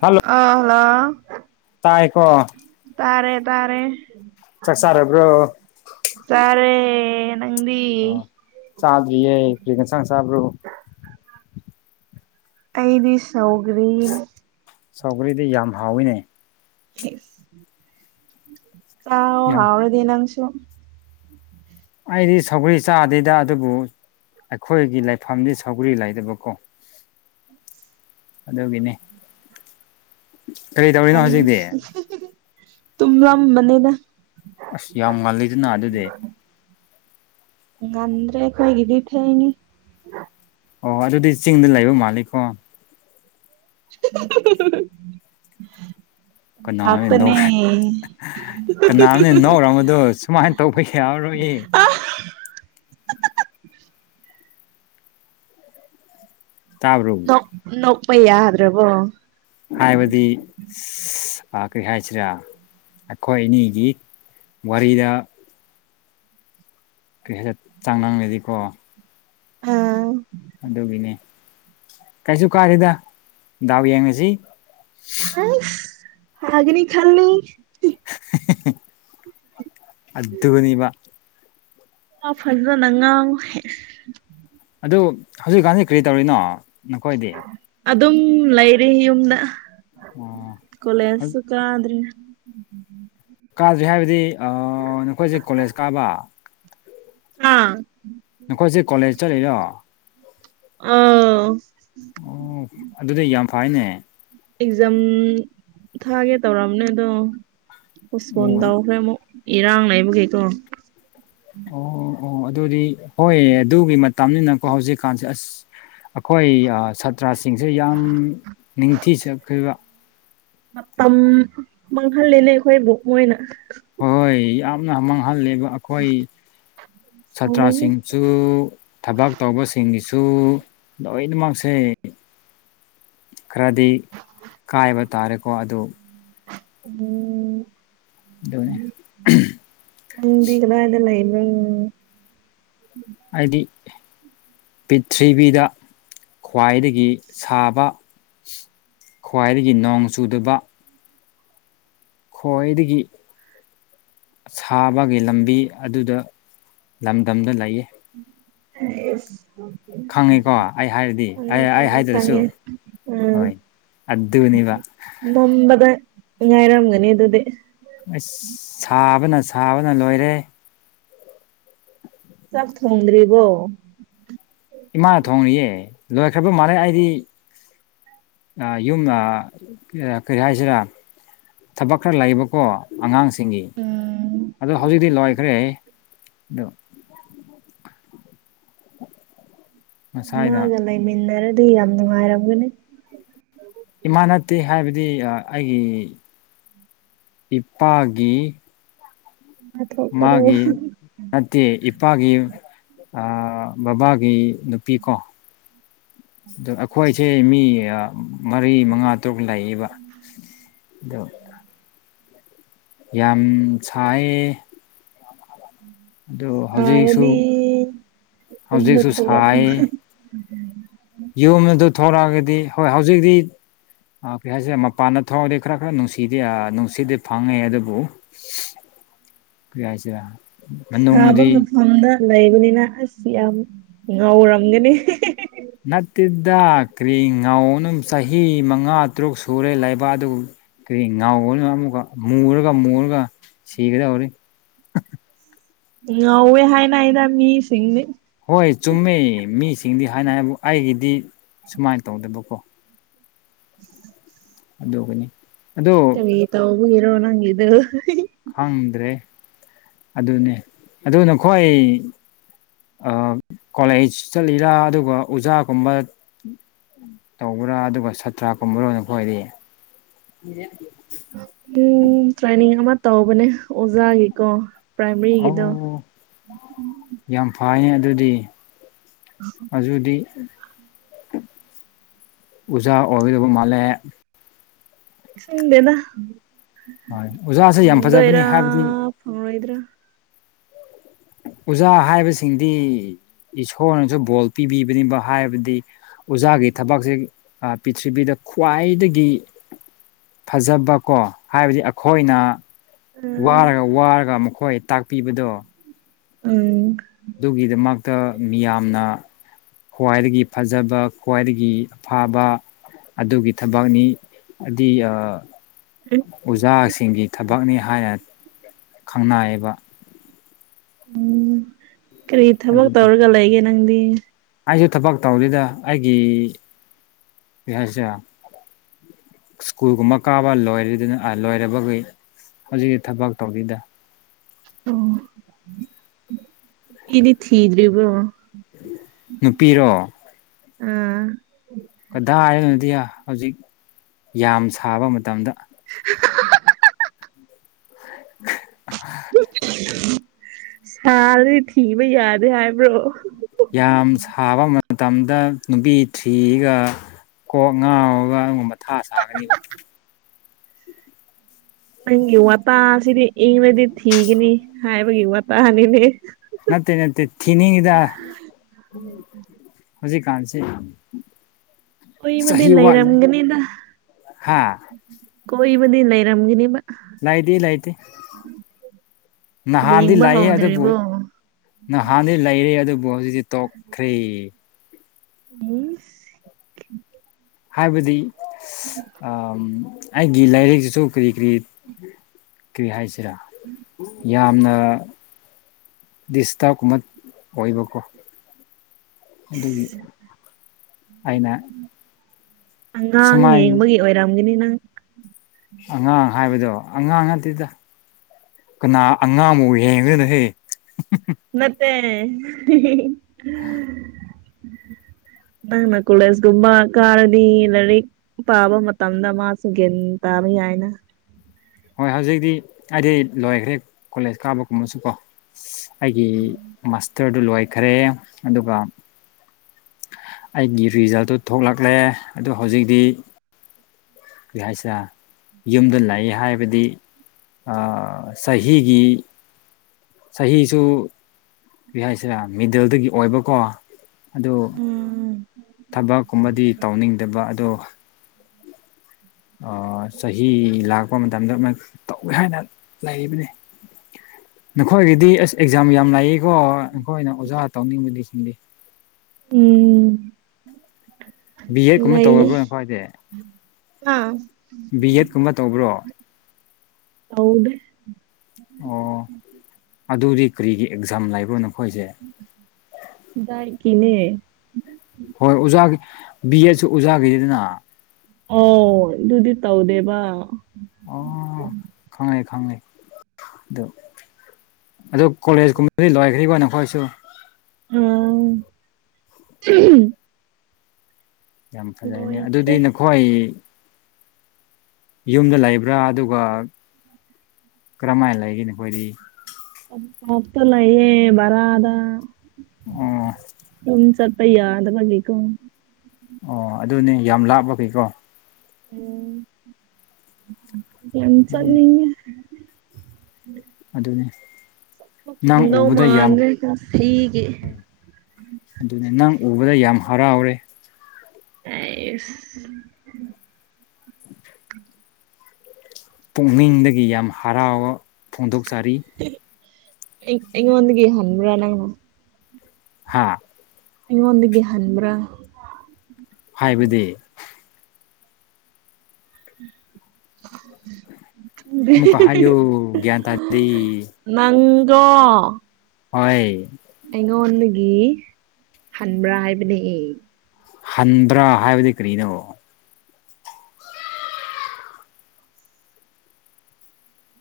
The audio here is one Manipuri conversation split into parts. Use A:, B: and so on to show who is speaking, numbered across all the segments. A: ꯍꯜꯂꯣ
B: ꯑ [unintelligible]
A: ꯇꯥꯏꯀꯣ
B: ꯇꯥꯔꯦ ꯇꯥꯔꯦ
A: ꯆꯥꯛ ꯆꯥꯔꯕ꯭ꯔꯣ
B: ꯆꯥꯔꯦ ꯅꯪꯗꯤ
A: ꯆꯥꯗ꯭ꯔꯤꯌꯦ ꯀꯔꯤ ꯌꯦꯟꯁꯥꯡ ꯆꯥꯕ꯭ꯔꯣ
B: ꯑꯩꯗꯤ ꯁꯧꯒ꯭ꯔꯤ
A: ꯁꯧꯒꯔꯤꯗꯤ ꯌꯥꯝ ꯍꯥꯎꯏꯅꯦ
B: ꯆꯥꯎ
A: ꯌꯥꯝ
B: ꯍꯥꯎꯔꯗꯤ ꯅꯪꯁꯨ
A: ꯑꯩꯗꯤ ꯁꯧꯒ꯭ꯔꯤ ꯆꯥꯗꯦꯗ ꯑꯗꯨꯕꯨ ꯑꯩꯈꯣꯏꯒꯤ ꯂꯩꯐꯝꯗꯤ ꯁꯧꯒ꯭ꯔꯤ ꯂꯩꯗꯕꯀꯣ ꯑꯗꯨꯒꯤꯅꯦ ꯀꯔꯤ ꯇꯧꯔꯤꯅꯣ ꯍꯧꯖꯤꯛꯗꯤ
B: ꯇꯨꯝꯂꯝꯕꯅꯦꯗ
A: ꯑꯁ ꯌꯥꯝ ꯉꯜꯂꯤꯗꯅ ꯑꯗꯨꯗꯤ
B: ꯉꯟꯗꯔꯦ ꯑꯩꯈꯣꯏꯒꯤꯗꯤ ꯊꯦꯡꯉꯦ
A: ꯑꯣ ꯑꯗꯨꯗꯤ ꯆꯤꯡꯗ ꯂꯩꯕ ꯃꯥꯜꯂꯤꯀꯣ
B: [unintelligible]
A: ꯀꯅꯥꯅꯦ
B: ꯉꯥꯛꯇꯅꯦ
A: ꯅꯣꯛꯔꯦ ꯀꯅꯥꯅꯦ ꯅꯣꯛꯔꯝꯕꯗꯨ ꯁꯨꯃꯥꯏꯅ ꯇꯧꯕ ꯌꯥꯔꯣꯏꯌꯦ ꯇꯥꯕꯔꯣ
B: ꯅꯣꯛ ꯅꯣꯛꯄ ꯌꯥꯗ꯭ꯔꯕꯣ
A: ꯍꯥꯏꯕꯗꯤ [unintelligible] ꯑ ꯀꯔꯤ ꯍꯥꯏꯁꯤꯔꯥ ꯑꯩꯈꯣꯏ ꯑꯅꯤꯒꯤ ꯋꯥꯔꯤꯔꯥ ꯀꯩ ꯍꯥꯏ ꯆꯥꯡ [unintelligible] ꯀꯣ
B: ꯑꯥ
A: ꯑꯗꯨꯒꯤꯅꯦ ꯀꯩꯁꯨ ꯀꯥꯔꯦꯗ ꯗꯥꯎ ꯌꯦꯡꯉꯁꯤ
B: ꯍꯩꯁ ꯍꯥꯒꯅꯤ ꯈꯜꯂꯤ
A: ꯑꯗꯨꯅꯤꯕ
B: ꯥꯋꯥ ꯐꯖꯅ ꯉꯥꯡꯍꯦ
A: ꯑꯗꯨ ꯍꯧꯖꯤꯛꯀꯥꯟꯖꯤ ꯀꯔꯤ ꯇꯧꯔꯤꯅꯣ ꯅꯈꯣꯏꯗꯤ
B: ꯑꯗꯨꯝ ꯂꯩꯔꯤ ꯌꯨꯝꯗ
A: ꯑꯣ
B: ꯀꯣꯂꯦꯖꯁꯨ ꯀꯥꯗ꯭ꯔꯤ
A: ꯀꯥꯗ꯭ꯔꯤ ꯍꯥꯏꯕꯗꯤ ꯅꯈꯣꯏꯁꯦ ꯀꯣꯂꯦꯖ ꯀꯥꯕ
B: ꯑꯥ
A: ꯅꯈꯣꯏꯁꯦ ꯀꯣꯂꯦꯖ ꯆꯠꯂꯤꯔꯣ
B: ꯑꯥꯎ
A: ꯑꯗꯨꯗ ꯌꯥꯝ ꯐꯥꯢꯅꯦ
B: ꯑꯦꯛꯖꯥꯝ ꯊꯥꯒꯦ ꯇꯧꯔꯝꯅꯦ ꯑꯗꯣ ꯄꯣꯁꯄꯣꯟ
A: ꯑꯣ
B: ꯇꯧꯈ꯭ꯔꯦ ꯑꯃꯨꯛ ꯏꯔꯥꯡ ꯂꯩꯕꯒꯤ ꯀꯣ
A: ꯑꯣ ꯑꯣ ꯑꯗꯨꯗꯤ ꯍꯣꯏ ꯑꯗꯨꯒꯤ ꯃꯇꯝꯅꯤꯅꯀꯣ ꯍꯧꯖꯤꯛꯀꯥꯟꯁꯦ ꯑꯁ ꯑꯈꯣꯏ ꯁꯥꯇ꯭ꯔꯁꯤꯡꯁꯦ ꯌꯥꯝ ꯅꯤꯡꯊꯤꯖꯈꯤꯕ
B: ꯃꯇꯝ ꯃꯥꯡꯍꯜꯂꯦꯅꯦ ꯑꯩꯈꯣꯏꯕꯨ ꯃꯣꯏꯅ
A: ꯍꯣꯏ ꯌꯥꯝꯅ ꯃꯥꯡꯍꯜꯂꯦꯕ ꯑꯩꯈꯣꯏ
B: ꯁꯥꯎꯅꯤꯡꯉꯤ
A: ꯁꯥꯇ꯭ꯔꯁꯤꯡ ꯁꯨ ꯊꯕꯛ ꯇꯧꯕꯁꯤꯡꯒꯤꯁꯨ ꯂꯣꯏꯅꯃꯛꯁꯦ ꯈꯔꯗꯤ ꯀꯥꯏꯕ ꯇꯥꯔꯦꯀꯣ ꯑꯗꯨ
B: ꯎꯝ
A: ꯑꯗꯨꯅꯤ
B: ꯅꯪꯗꯤ ꯀꯗꯥꯢꯗ ꯂꯩꯕ꯭ꯔꯣ
A: ꯑꯩꯗꯤ ꯄꯤꯊ꯭ꯔꯤꯕꯤꯗ ꯈ꯭ꯋꯥꯏꯗꯒꯤ ꯁꯥꯕ ꯈ꯭ꯋꯥꯏꯗꯒꯤ ꯅꯣꯡ ꯆꯨꯗꯕ ꯈ꯭ꯋꯥꯏꯗꯒꯤ ꯁꯥꯕꯒꯤ ꯂꯝꯕꯤ ꯑꯗꯨꯗ ꯂꯝꯗꯝꯗ ꯂꯩꯌꯦ
B: ꯑꯦꯁ
A: ꯈꯪꯉꯤꯀꯣ ꯑꯩ ꯍꯥꯏꯔꯗꯤ ꯑꯩ ꯑꯩ
B: ꯈꯪꯉꯦ
A: ꯍꯥꯏꯗ꯭ꯔꯁꯨ
B: ꯈꯪꯉꯦ ꯎꯝ
A: ꯍꯣꯏ ꯑꯗꯨꯅꯦꯕ
B: ꯃꯝꯕꯗ ꯉꯥꯢꯔꯝꯒꯅꯤ ꯑꯗꯨꯗꯤ
A: ꯑꯁ ꯁꯥꯕꯅ ꯁꯥꯕꯅ ꯂꯣꯏꯔꯦ
B: ꯆꯥꯛ ꯊꯣꯡꯗ꯭ꯔꯤꯕꯣ
A: ꯏꯃꯥꯅ ꯊꯣꯡꯉꯤꯌꯦ ꯂꯣꯏꯈ꯭ꯔꯕ ꯃꯥꯜꯂꯦ ꯑꯩꯗꯤ ꯑ ꯌꯨꯝ ꯑ ꯀꯩ ꯍꯥꯏꯁꯤꯔꯥ ꯊꯕꯛ ꯈꯔ ꯂꯩꯌꯦꯕꯀꯣ ꯑꯉꯥꯡꯁ ꯁꯤꯡꯒꯤ
B: ꯎꯝ
A: ꯑꯗꯣ ꯍꯧꯖꯤꯛꯇꯤ ꯂꯣꯏꯈ꯭ꯔꯦ ꯑꯗꯨ ꯉꯁꯥꯏꯅ
B: ꯃꯥꯒ ꯂꯩꯃꯤꯟꯅꯔꯗꯤ ꯌꯥꯝ ꯅꯨꯡꯉꯥꯏꯔꯝꯒꯅꯤ
A: ꯏꯃꯥ ꯅꯠꯇꯦ ꯍꯥꯏꯕꯗꯤ ꯑꯩꯒꯤ ꯏꯄꯥꯒꯤ
B: ꯃꯥ ꯊꯣꯛꯄꯔꯣ
A: ꯃꯥꯒꯤ ꯅꯠꯇꯦ ꯏꯄꯥꯒꯤ ꯑꯥ ꯕꯕꯥꯒꯤ ꯅꯨꯄꯤꯀꯣ ꯗ ꯑꯩꯈꯣꯏꯁꯦ ꯃꯤ ꯃꯔꯤ ꯃꯉꯥ ꯇꯔꯨꯛ ꯂꯩꯌꯦꯕ ꯑꯗꯣ ꯌꯥꯝ ꯁꯥꯢꯑꯦ ꯑꯗꯨ ꯍꯧꯖꯤꯛꯁꯨ
B: ꯁꯥꯔꯗꯤ ꯌꯨꯝꯗ
A: ꯍꯧꯖꯤꯛꯁꯨ
B: ꯊꯣꯛꯂꯛꯑꯣ
A: ꯁꯥꯏꯑꯦ꯫ ꯌꯨꯝ ꯑꯗꯨ ꯊꯣꯔꯛꯑꯒꯗꯤ ꯍꯣꯏ ꯍꯧꯖꯤꯛꯇꯤ ꯑꯥ ꯀꯔꯤ ꯍꯥꯏꯁꯤꯔ ꯃꯄꯥꯟꯗ ꯊꯣꯛꯑꯗꯤ ꯈꯔ ꯈꯔ ꯅꯨꯡꯁꯤꯗꯤ ꯑ ꯅꯨꯡꯁꯤꯗꯤ ꯐꯪꯉꯦ ꯑꯗꯨꯕꯨ ꯀ꯭ꯔꯤ ꯍꯥꯏꯁꯤꯔ꯫
B: ꯁꯥꯕ ꯃꯐꯝꯗ ꯂꯩꯕꯅꯤꯅ ꯑꯁ ꯌꯥꯝ ꯉꯧꯔꯝꯒꯅꯤ ꯍꯤꯍꯤ꯫
A: ꯅꯠꯇꯦꯗ ꯀ꯭ꯔꯤ ꯉꯥꯎꯅꯝ ꯆꯍꯤ ꯃꯉꯥ ꯇꯔꯨꯛ ꯁꯨꯔꯦ ꯂꯩꯕꯥ ꯑꯗꯨ ꯀ꯭ꯔꯤ ꯉꯥꯎꯕꯅ ꯑꯃꯨꯛꯀ ꯃꯨꯔꯒ-ꯃꯨꯔꯒ ꯁꯤꯒꯗꯧꯔꯤ꯫
B: ꯉꯧꯋꯦ ꯍꯥꯏꯅꯩꯗ ꯃꯤꯁꯤꯡꯗꯤ꯫
A: ꯍꯣꯏ ꯆꯨꯝꯃꯦ ꯃꯤꯁꯤꯡꯗꯤ ꯍꯥꯏꯅꯩ ꯍꯥꯏꯕꯨ ꯑꯩꯒꯤꯗꯤ ꯁꯨꯃꯥꯏꯅ ꯇꯧꯗꯦꯕꯀꯣ꯫
B: [inaudible]
A: ꯑꯗꯨꯒꯤꯅꯤ꯫
B: ꯀꯔꯤ ꯇꯧꯕꯒꯤꯔꯣ ꯅꯪꯒꯤꯗꯨ ꯑꯍꯤꯍꯤ
A: ꯈꯪꯗ꯭ꯔꯦ ꯑꯗꯨꯅꯦ ꯑꯗꯨ ꯅꯈꯣꯏ ꯑꯥ ꯀꯣꯂꯦꯁ ꯆꯠꯂꯤꯔꯥ ꯑꯗꯨꯒ ꯑꯣꯖꯥꯒꯨꯝꯕ ꯇꯧꯕ꯭ꯔꯥ ꯑꯗꯨꯒ ꯁꯥꯠꯇ꯭ꯔꯥ ꯀꯨꯝꯕꯔ ꯅꯈꯣꯏꯗꯤ꯫
B: ꯎꯝ ꯇ꯭ꯔꯦꯅꯤꯡ ꯑꯃ ꯇꯧꯕꯅꯦ ꯑꯣꯖꯥꯒꯤꯀꯣ꯫
A: ꯑꯣ
B: ꯄ꯭ꯔꯥꯏꯃꯔꯤꯒꯤꯗꯣ
A: ꯌꯥꯝ ꯐꯩꯅꯦ ꯑꯗꯨꯗꯤ꯫ ꯑꯗꯨꯗꯤ ꯎꯖꯥ ꯑꯣꯏꯒꯗꯕ ꯃꯥꯜꯂꯦ꯫
B: ꯈꯪꯗꯦꯗ
A: ꯍꯣꯏ ꯑꯣꯖꯥꯁꯦ ꯌꯥꯝ ꯐꯖꯕꯅꯤ
B: ꯐꯪꯗꯣꯏꯔꯥ
A: ꯍꯥꯏꯕꯗꯤ
B: ꯐꯪꯂꯔꯣꯏꯗ꯭ꯔꯥ?
A: ꯑꯣꯖꯥ ꯍꯥꯏꯕꯁꯤꯡꯗꯤ ꯏꯁꯣꯔꯅꯁꯨ ꯕꯣꯜ ꯄꯤꯕꯤꯕꯅꯦꯕ ꯍꯥꯏꯕꯗꯤ ꯑꯣꯖꯥꯒꯤ ꯊꯕꯛꯁꯦ ꯄꯔꯤꯊꯤꯕꯤꯗ ꯈ꯭ꯋꯥꯏꯗꯒꯤ ꯐꯖꯕꯀꯣ ꯍꯥꯏꯕꯗꯤ ꯑꯈꯣꯏꯅ
B: ꯎꯝ
A: ꯋꯥꯔꯒ ꯋꯥꯔꯒ ꯃꯈꯣꯏ ꯇꯥꯛꯄꯤꯕꯗꯣ꯫
B: ꯎꯝ
A: ꯑꯗꯨꯒꯤꯗꯃꯛꯇ ꯃꯤꯌꯥꯝꯅ ꯈ꯭ꯋꯥꯏꯗꯒꯤ ꯐꯖꯕ ꯈ꯭ꯋꯥꯏꯗꯒꯤ ꯑꯐꯕ ꯑꯗꯨꯒꯤ ꯊꯕꯛꯅꯤ ꯑꯗꯨꯏ ꯑꯥ ꯑꯣꯖꯥꯁꯤꯡꯒꯤ ꯊꯕꯛꯅꯤ ꯍꯥꯏꯅ ꯈꯪꯅꯩꯌꯦꯕ꯫
B: ꯀ꯭ꯔꯤ ꯊꯕꯛ
A: ꯑꯗꯨꯅꯦ
B: ꯇꯧꯔꯒ ꯂꯩꯒꯦ ꯅꯪꯗꯤ?
A: ꯑꯩꯁꯨ ꯊꯕꯛ ꯇꯧꯗꯦꯗ ꯑꯩꯒꯤ ꯀ꯭ꯔꯤ ꯍꯥꯏꯁꯔ ꯁ꯭ꯀꯨꯜꯒꯨꯝꯕ ꯀꯥꯕ ꯂꯣꯏꯔꯦꯗꯅ ꯑꯥ ꯂꯣꯏꯔꯦꯕꯒꯤ꯫ ꯍꯧꯖꯤꯛ ꯊꯕꯛ ꯇꯧꯗ꯭ꯔꯤꯗ꯫
B: ꯑꯣ ꯊꯤꯗꯤ ꯊꯤꯗ꯭ꯔꯤꯕ꯭ꯔꯣ?
A: ꯅꯨꯄꯤꯔꯣ?
B: ꯑꯥ
A: ꯀꯗꯥꯏ ꯗꯩꯅꯣꯗꯤ ꯍꯧꯖꯤꯛ ꯌꯥꯝ ꯁꯥꯕ ꯃꯇꯝꯗ
B: [unintelligible]
A: [unintelligible]
B: ꯁꯥꯔꯗꯤ ꯊꯤꯕ ꯌꯥꯗꯦ ꯍꯥꯏꯕ꯭ꯔꯣ꯫
A: ꯌꯥꯝ ꯁꯥꯕ ꯃꯇꯝꯗ ꯅꯨꯄꯤ ꯊꯤꯔꯒ ꯀꯣꯛ ꯉꯥꯎꯔꯒ ꯑꯩꯉꯣꯟ ꯃꯊꯥ ꯁꯥꯒꯅꯤꯕ꯫
B: ꯅꯪꯒꯤ ꯋꯥꯇꯥꯁꯤꯗꯤ ꯏꯪꯔꯥꯗꯤ ꯊꯤꯒꯅꯤ ꯍꯥꯏꯕꯒꯤ ꯋꯥꯇꯥꯅꯤꯅꯦ꯫
A: ꯅꯠꯇꯦ-ꯅꯠꯇꯦ ꯊꯤꯅꯤꯡꯉꯤꯗ꯫ ꯍꯧꯖꯤꯛ ꯀꯥꯟꯁꯤ꯫
B: ꯀꯣꯏꯕꯗꯤ ꯂꯩꯔꯝꯒꯅꯤꯗ
A: ꯍꯥ
B: ꯀꯣꯢꯕꯗꯤ ꯂꯩꯔꯝꯒꯅꯤꯕ꯫
A: ꯂꯩꯗꯤ ꯂꯩꯇꯦ ꯅꯍꯥꯟꯗꯤ
B: ꯌꯦꯡꯕ
A: ꯂꯩꯌꯦ ꯑꯗꯨꯕꯨ꯫
B: ꯍꯧꯗ꯭ꯔꯤꯕꯣ
A: ꯅꯍꯥꯟꯗꯤ ꯂꯩꯔꯦ ꯑꯗꯨꯕꯨ ꯍꯧꯖꯤꯛꯇꯤ ꯇꯣꯛꯈ꯭ꯔꯦ
B: ꯏꯁ
A: ꯍꯥꯏꯕꯗꯤ ꯑꯥꯜ ꯑꯩꯒꯤ ꯂꯥꯏꯔꯤꯛꯁꯤꯁꯨ ꯀꯔꯤ ꯀꯔꯤ ꯀꯔꯤ ꯍꯥꯏꯁꯦ ꯁꯤꯔ ꯌꯥꯝꯅ ꯗꯤꯁꯇꯥꯥꯎ ꯀꯃ ꯑꯣꯏꯕꯀ ꯑꯗꯨꯒꯤ ꯑꯩꯅ
B: ꯑꯉꯥꯡ
A: ꯁꯨꯃꯥꯏꯅ
B: ꯌꯦꯡꯕꯒꯤ ꯑꯣꯏꯔꯝꯒꯅꯤ ꯅꯪ
A: ꯑꯉꯥꯡ ꯍꯥꯏꯕꯗꯣ ꯑꯉꯥꯡ ꯅꯠꯇꯦꯗ ꯀꯅꯥ ꯑꯉꯥꯡꯃꯥꯎ ꯍꯌꯦꯒꯣꯏꯅꯣ ꯍꯦ
B: ꯅꯠꯇꯦ
A: [inaudible]
B: ꯅꯪꯅ ꯀꯨꯂꯦꯁꯒꯨꯝꯕ ꯀꯥꯔꯗꯤ ꯏ ꯂꯔꯤꯛ ꯄꯥꯕ ꯃꯇꯝꯗ ꯃꯥꯁꯨ ꯒꯟ ꯇꯥꯕ ꯌꯥꯏꯅ
A: ꯍꯣꯏ ꯍꯧꯖꯤꯛꯇꯤ ꯑꯩꯗꯤ ꯂꯣꯏꯈ꯭ꯔꯦ ꯀꯣꯂꯦꯖ ꯀꯥꯕꯒꯨꯝꯕꯁꯨ ꯀꯣ ꯑꯩꯒꯤ ꯃꯥꯁꯇꯔꯗꯨ ꯂꯣꯏꯈꯔꯦꯌꯦ ꯑꯗꯨꯒ ꯑꯩꯒꯤ ꯔꯤꯖꯜꯇꯨ ꯊꯣꯛꯂꯛꯂꯦ ꯑꯗꯨ ꯍꯧꯖꯤꯛꯗꯤ ꯑꯩ ꯍꯥꯏꯁꯦ ꯌꯨꯝꯗ ꯂꯥꯏꯌꯦ ꯍꯥꯏꯕꯗꯤ ꯑꯥ ꯆꯍꯤꯒꯤ ꯆꯍꯤꯁꯨ ꯀꯔꯤ ꯍꯥꯏꯁꯤꯔꯥ ꯃꯤꯗꯜꯗꯒꯤ ꯑꯣꯏꯕꯀꯣ ꯑꯗꯨ
B: ꯎꯝ
A: ꯊꯕꯛꯀꯨꯝꯕꯗꯤ ꯇꯧꯅꯤꯡꯗꯕ ꯑꯗꯣ ꯑꯥ ꯆꯍꯤ ꯂꯥꯛꯄ ꯃꯇꯝꯗ ꯇꯧꯒꯦ ꯍꯥꯏꯅ ꯂꯩꯕꯅꯦ ꯅꯈꯣꯏꯒꯤꯗꯤ ꯑꯁ ꯑꯦꯛꯖꯥꯝ ꯌꯥꯝ ꯂꯥꯛꯌꯦꯀꯣ ꯅꯈꯣꯏꯅ ꯑꯣꯖꯥ ꯇꯧꯅꯤꯡꯕꯗꯤꯁꯤꯡꯗꯤ
B: ꯎꯝ
A: ꯕꯤ ꯑꯦꯗ ꯀꯨꯝꯕ
B: ꯂꯩꯌꯦ
A: ꯇꯧꯔꯕ꯭ꯔꯥ ꯅ ꯈꯣꯏꯗꯤ
B: ꯍꯥ
A: ꯕꯤ ꯑꯦꯠ ꯀꯨꯝꯕ ꯇꯧꯕ꯭ꯔꯣ
B: ꯇꯧꯗꯦ
A: ꯑꯣ ꯑꯗꯨꯗꯤ ꯀꯔꯤꯒꯤ ꯑꯦꯛꯖꯥꯝ ꯂꯩꯕꯣ ꯅꯈꯣꯏꯁꯦ
B: ꯗꯦꯏꯌ ꯒꯤꯅꯦ
A: ꯍꯣꯏ ꯑꯣꯖꯥꯒꯤ ꯕꯤ ꯑꯦꯠꯁꯨ ꯑꯣꯖꯥꯒꯤꯗꯤꯗꯅ
B: ꯑꯣ ꯑꯗꯨꯗꯤ ꯇꯧꯗꯦꯕ
A: ꯑꯣ ꯈꯪꯉꯦ ꯈꯪꯉꯦ ꯑꯗꯨ ꯑꯗꯨ ꯀꯣꯂꯦꯖꯀꯨꯝꯕꯗꯤ ꯂꯣꯏꯈ꯭ꯔꯤꯕꯣ ꯅꯈꯣꯏꯁꯨ
B: ꯎꯝ
A: ꯌꯥꯝ ꯐꯖꯩꯅꯦ ꯑꯗꯨꯗꯤ
B: ꯂꯣꯏꯈ꯭ꯔꯦ
A: ꯅꯈꯣꯏ ꯌꯨꯝꯗ ꯂꯩꯕ꯭ꯔꯥ ꯑꯗꯨꯒ ꯀꯔꯝꯥꯏꯅ ꯂꯩꯒꯅꯤ ꯈꯣꯏꯗꯤ
B: [unintelligible]
A: ꯑꯣ
B: [unintelligible] ꯌꯥꯗꯕꯂꯤꯀꯣ
A: ꯑꯣ ꯑꯗꯨꯅꯦ ꯌꯥꯝ ꯂꯥꯞꯄꯒꯩꯀꯣ
B: [unintelligible] ꯆꯠꯅꯤꯡ ꯉꯦ
A: ꯑꯗꯨꯅꯤ ꯅꯪ
B: ꯐꯪꯗꯧ
A: ꯎꯕꯗ ꯌꯥꯝ
B: ꯃꯥꯟꯗ꯭ꯔꯦ ꯉꯁꯤꯒꯤ
A: ꯑꯗꯨꯅꯤ ꯅꯪ ꯎꯕꯗ ꯌꯥꯝ ꯍꯔꯥꯎꯔꯦ
B: [unintelligible]
A: ꯄꯨꯛꯅꯤꯡꯗꯒꯤ ꯌꯥꯝ ꯍꯔꯥꯎꯕ ꯐꯣꯡꯗꯣꯛꯆꯔꯤ
B: ꯏꯉꯣꯟꯗꯒꯤ ꯍꯟꯕꯔ꯭ ꯅꯪ
A: ꯍꯥꯥ
B: ꯑꯩꯉꯣꯟꯗꯒꯤ ꯍꯟꯕ꯭ꯔꯥ
A: ꯍꯥꯏꯕꯗꯤ
B: [inaudible]
A: ꯑꯃꯨꯛꯀ ꯍꯥꯏꯌꯨ ꯒ꯭ꯌꯥꯟ ꯇꯥꯗꯤ
B: ꯅꯪꯗꯣ
A: ꯍꯣꯏ
B: ꯑꯩꯉꯣꯟꯗꯒꯤ ꯍꯟꯕ꯭ꯔꯥ ꯍꯥꯏꯕꯅꯦꯑꯦ
A: ꯍꯟꯕ꯭ꯔꯥ ꯍꯥꯏꯕꯗꯤ ꯀꯔꯤꯅꯣ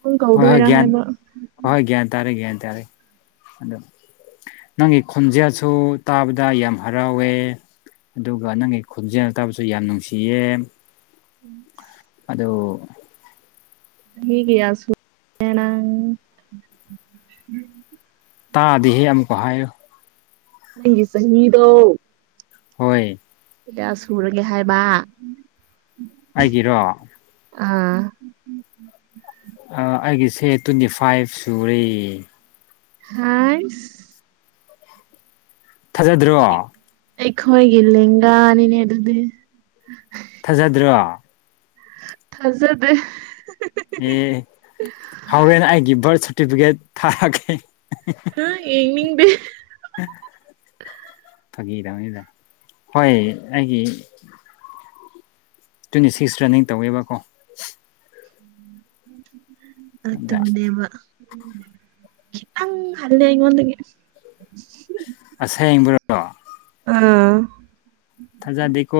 B: ꯄꯨꯡ
A: ꯍꯣꯏ ꯍꯣꯏ
B: ꯀꯧꯗꯣꯏꯔꯥ
A: ꯒ꯭ꯌꯥꯟ
B: ꯍꯥꯏꯕ
A: ꯍꯣꯍꯣꯏ ꯒ꯭ꯌꯥꯟ ꯇꯥꯔꯦ ꯒ꯭ꯌꯥꯟ ꯇꯥꯔꯦ ꯑꯗꯣ ꯅꯪꯒꯤ ꯈꯣꯟꯖꯦꯜꯁꯨ ꯇꯥꯕꯗ ꯌꯥꯝ ꯍꯔꯥꯎꯋꯦ ꯑꯗꯨꯒ ꯅꯪꯒꯤ ꯈꯣꯟꯖꯦꯜ ꯇꯥꯕꯁꯨ ꯌꯥꯝ ꯅꯨꯡꯁꯤꯌꯦ
B: ꯎꯝ
A: ꯑꯗꯨ
B: ꯃꯤꯒꯤ ꯌꯥꯁꯨ ꯑꯦ ꯅꯪ
A: ꯇꯥꯗꯦꯍꯦ ꯑꯃꯨꯛꯀ ꯍꯥꯏꯌꯨ
B: ꯅꯪꯒꯤ ꯆꯍꯤꯗꯣ
A: ꯍꯣꯏ
B: ꯀꯌꯥ ꯁꯨꯔꯒꯦ ꯍꯥꯏꯕꯥ
A: ꯑꯩꯒꯤꯔꯣ
B: ꯑꯥ
A: ꯑꯥ ꯑꯩꯒꯤꯁꯦ ꯇ꯭ꯋꯦꯟꯇꯤ ꯐꯥꯏꯞ ꯁꯨꯔꯦ
B: ꯍꯥꯏꯁ
A: ꯊꯖꯗ꯭ꯔꯣ
B: ꯑꯩꯈꯣꯏꯒꯤ ꯂꯦꯟꯒꯥꯅꯤꯅꯦ ꯗꯨꯗꯤ [unintelligible]
A: ꯊꯖꯗ꯭ꯔꯣ
B: ꯊꯖꯗꯦ
A: ꯑꯦ ꯍꯧꯔꯦꯟ ꯑꯩꯒꯤ ꯕꯥꯔ꯭ꯠ ꯁꯔꯇꯤꯐꯤꯀꯦꯠ ꯊꯥꯔꯛꯀꯦ
B: ꯑꯥ ꯌꯦꯡꯅꯤꯡꯗꯦ
A: ꯐꯒꯤ ꯇꯧꯅꯤꯗ ꯍꯣꯏ ꯑꯩꯒꯤ ꯇ꯭ꯋꯦꯟꯇꯤ ꯁꯤꯛꯁ ꯔꯟꯅꯤꯡ ꯇꯧꯋꯦꯕꯀꯣ ꯑꯗ
B: ꯑꯇꯨꯅꯦꯕꯥ ꯈꯤꯇꯪ ꯍꯜꯂꯦ ꯑꯩꯉꯣꯟꯗꯒꯤ
A: ꯑꯁꯦꯡꯕ꯭ꯔꯣ
B: ꯑꯥ
A: ꯊꯖꯗꯦꯀꯣ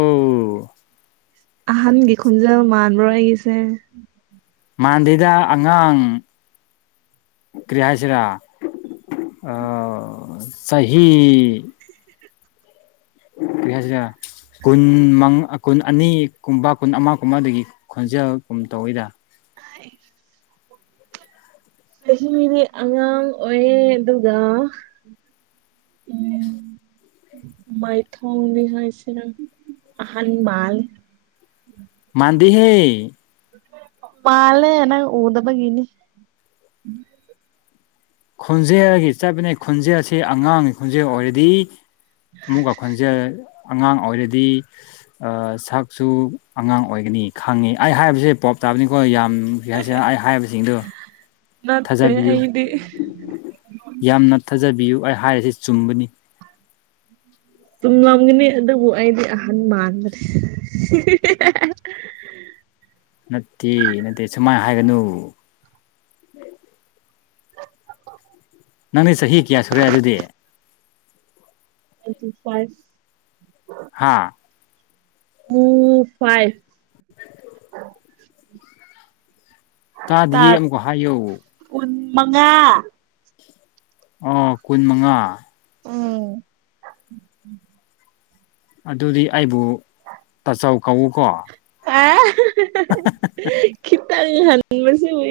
B: ꯑꯍꯟꯒꯤ ꯈꯣꯟꯖꯦꯜ ꯃꯥꯟꯕ꯭ꯔꯣ ꯑꯩꯒꯤꯁꯦ
A: ꯃꯥꯟ ꯗꯦꯗꯥ ꯑꯉꯥꯡ ꯀ꯭ꯔꯤ ꯍꯥꯏꯁꯤꯔꯥ ꯑꯥ ꯆꯍꯤ ꯀ꯭ꯔꯤ ꯍꯥꯏꯁꯤꯔꯥ ꯀꯨꯟ ꯃꯪ ꯑꯀꯨꯟ ꯑꯅꯤꯀꯨꯝꯕ ꯀꯨꯟ ꯑꯃ ꯀꯨꯝꯕꯗꯒꯤ ꯈꯣꯟꯖꯦꯜ ꯀꯨꯝ ꯇꯧꯏꯗ
B: [inaudible] ꯆꯍꯤꯗꯤ ꯑꯉꯥꯡ ꯑꯣꯏꯌꯦ ꯑꯗꯨꯒ ꯎꯡ ꯃꯩꯊꯣꯡꯅꯤ ꯍꯥꯏꯁꯦꯅ ꯑꯍꯟ ꯃꯥꯜ
A: ꯃꯥꯟꯗꯦꯍꯦ
B: ꯃꯥꯜꯂꯦ ꯅꯪ ꯎꯗꯕꯒꯅꯤ ꯎꯝ
A: ꯈꯣꯟꯖꯦꯜꯒꯤ ꯆꯠꯄꯅꯤ ꯈꯣꯟꯖꯦꯜ ꯑꯁꯤ ꯑꯉꯥꯡꯒꯤ ꯈꯣꯟꯖꯦꯜ ꯑꯣꯏꯔꯗꯤ ꯑꯃꯨꯛꯀ ꯈꯣꯟꯖꯦꯜ ꯑꯉꯥꯡ ꯑꯣꯏꯔꯗꯤ ꯁꯛꯁꯨ ꯑꯉꯥꯡ ꯑꯣꯏꯒꯅꯤ ꯈꯡꯉꯤ ꯑꯩ ꯍꯥꯏꯔꯤꯕꯁꯦ ꯄꯣꯞ ꯇꯥꯕꯅꯤꯀꯣ ꯌꯥꯝ ꯀꯔꯤ ꯍꯥꯏꯁꯤꯔ ꯑꯩ ꯍꯥꯏꯕꯁꯤꯡꯗꯣ
B: ꯅꯠꯇꯦ
A: ꯊꯥꯖꯕꯤꯌꯨ
B: ꯑꯩꯗꯤ
A: ꯌꯥꯝꯅ ꯊꯥꯖꯕꯤꯌꯨ ꯑꯩ ꯍꯥꯏꯔꯤꯁꯤ ꯆꯨꯝꯕꯅꯤ
B: ꯆꯨꯝꯂꯝꯒꯅꯤ ꯑꯗꯨꯕꯨ ꯑꯩꯗꯤ ꯑꯍꯟ ꯃꯥꯟꯕꯅꯦ
A: ꯅꯠꯇꯦ ꯅꯠꯇꯦ ꯁꯨꯃꯥꯏꯅ ꯍꯥꯏꯒꯅꯨ ꯅꯪꯗꯤ ꯆꯍꯤ ꯀꯌꯥ ꯁꯨꯔꯦ ꯑꯗꯨꯗꯤ
B: ꯇꯋꯦꯟꯇꯤ ꯐꯥꯏꯚ
A: ꯍꯥꯥ
B: ꯇꯋꯦꯟꯇꯤ ꯐꯥꯏꯚ [inaudible]
A: ꯇꯥꯗꯤꯌꯦ
B: ꯇꯥꯠ
A: ꯑꯃꯨꯛꯀ ꯍꯥꯏꯌꯨ
B: ꯀꯨꯟ ꯃꯉꯥ
A: ꯑꯣ ꯀꯨꯟ ꯃꯉꯥ
B: ꯎꯝ
A: ꯑꯗꯨꯗꯤ ꯑꯩꯕꯨ ꯇꯥꯆꯧ ꯀꯧꯀꯣ
B: ꯑꯦ
A: [unintelligible]
B: ꯈꯤꯇꯪ ꯍꯟꯕꯁꯤꯕꯨ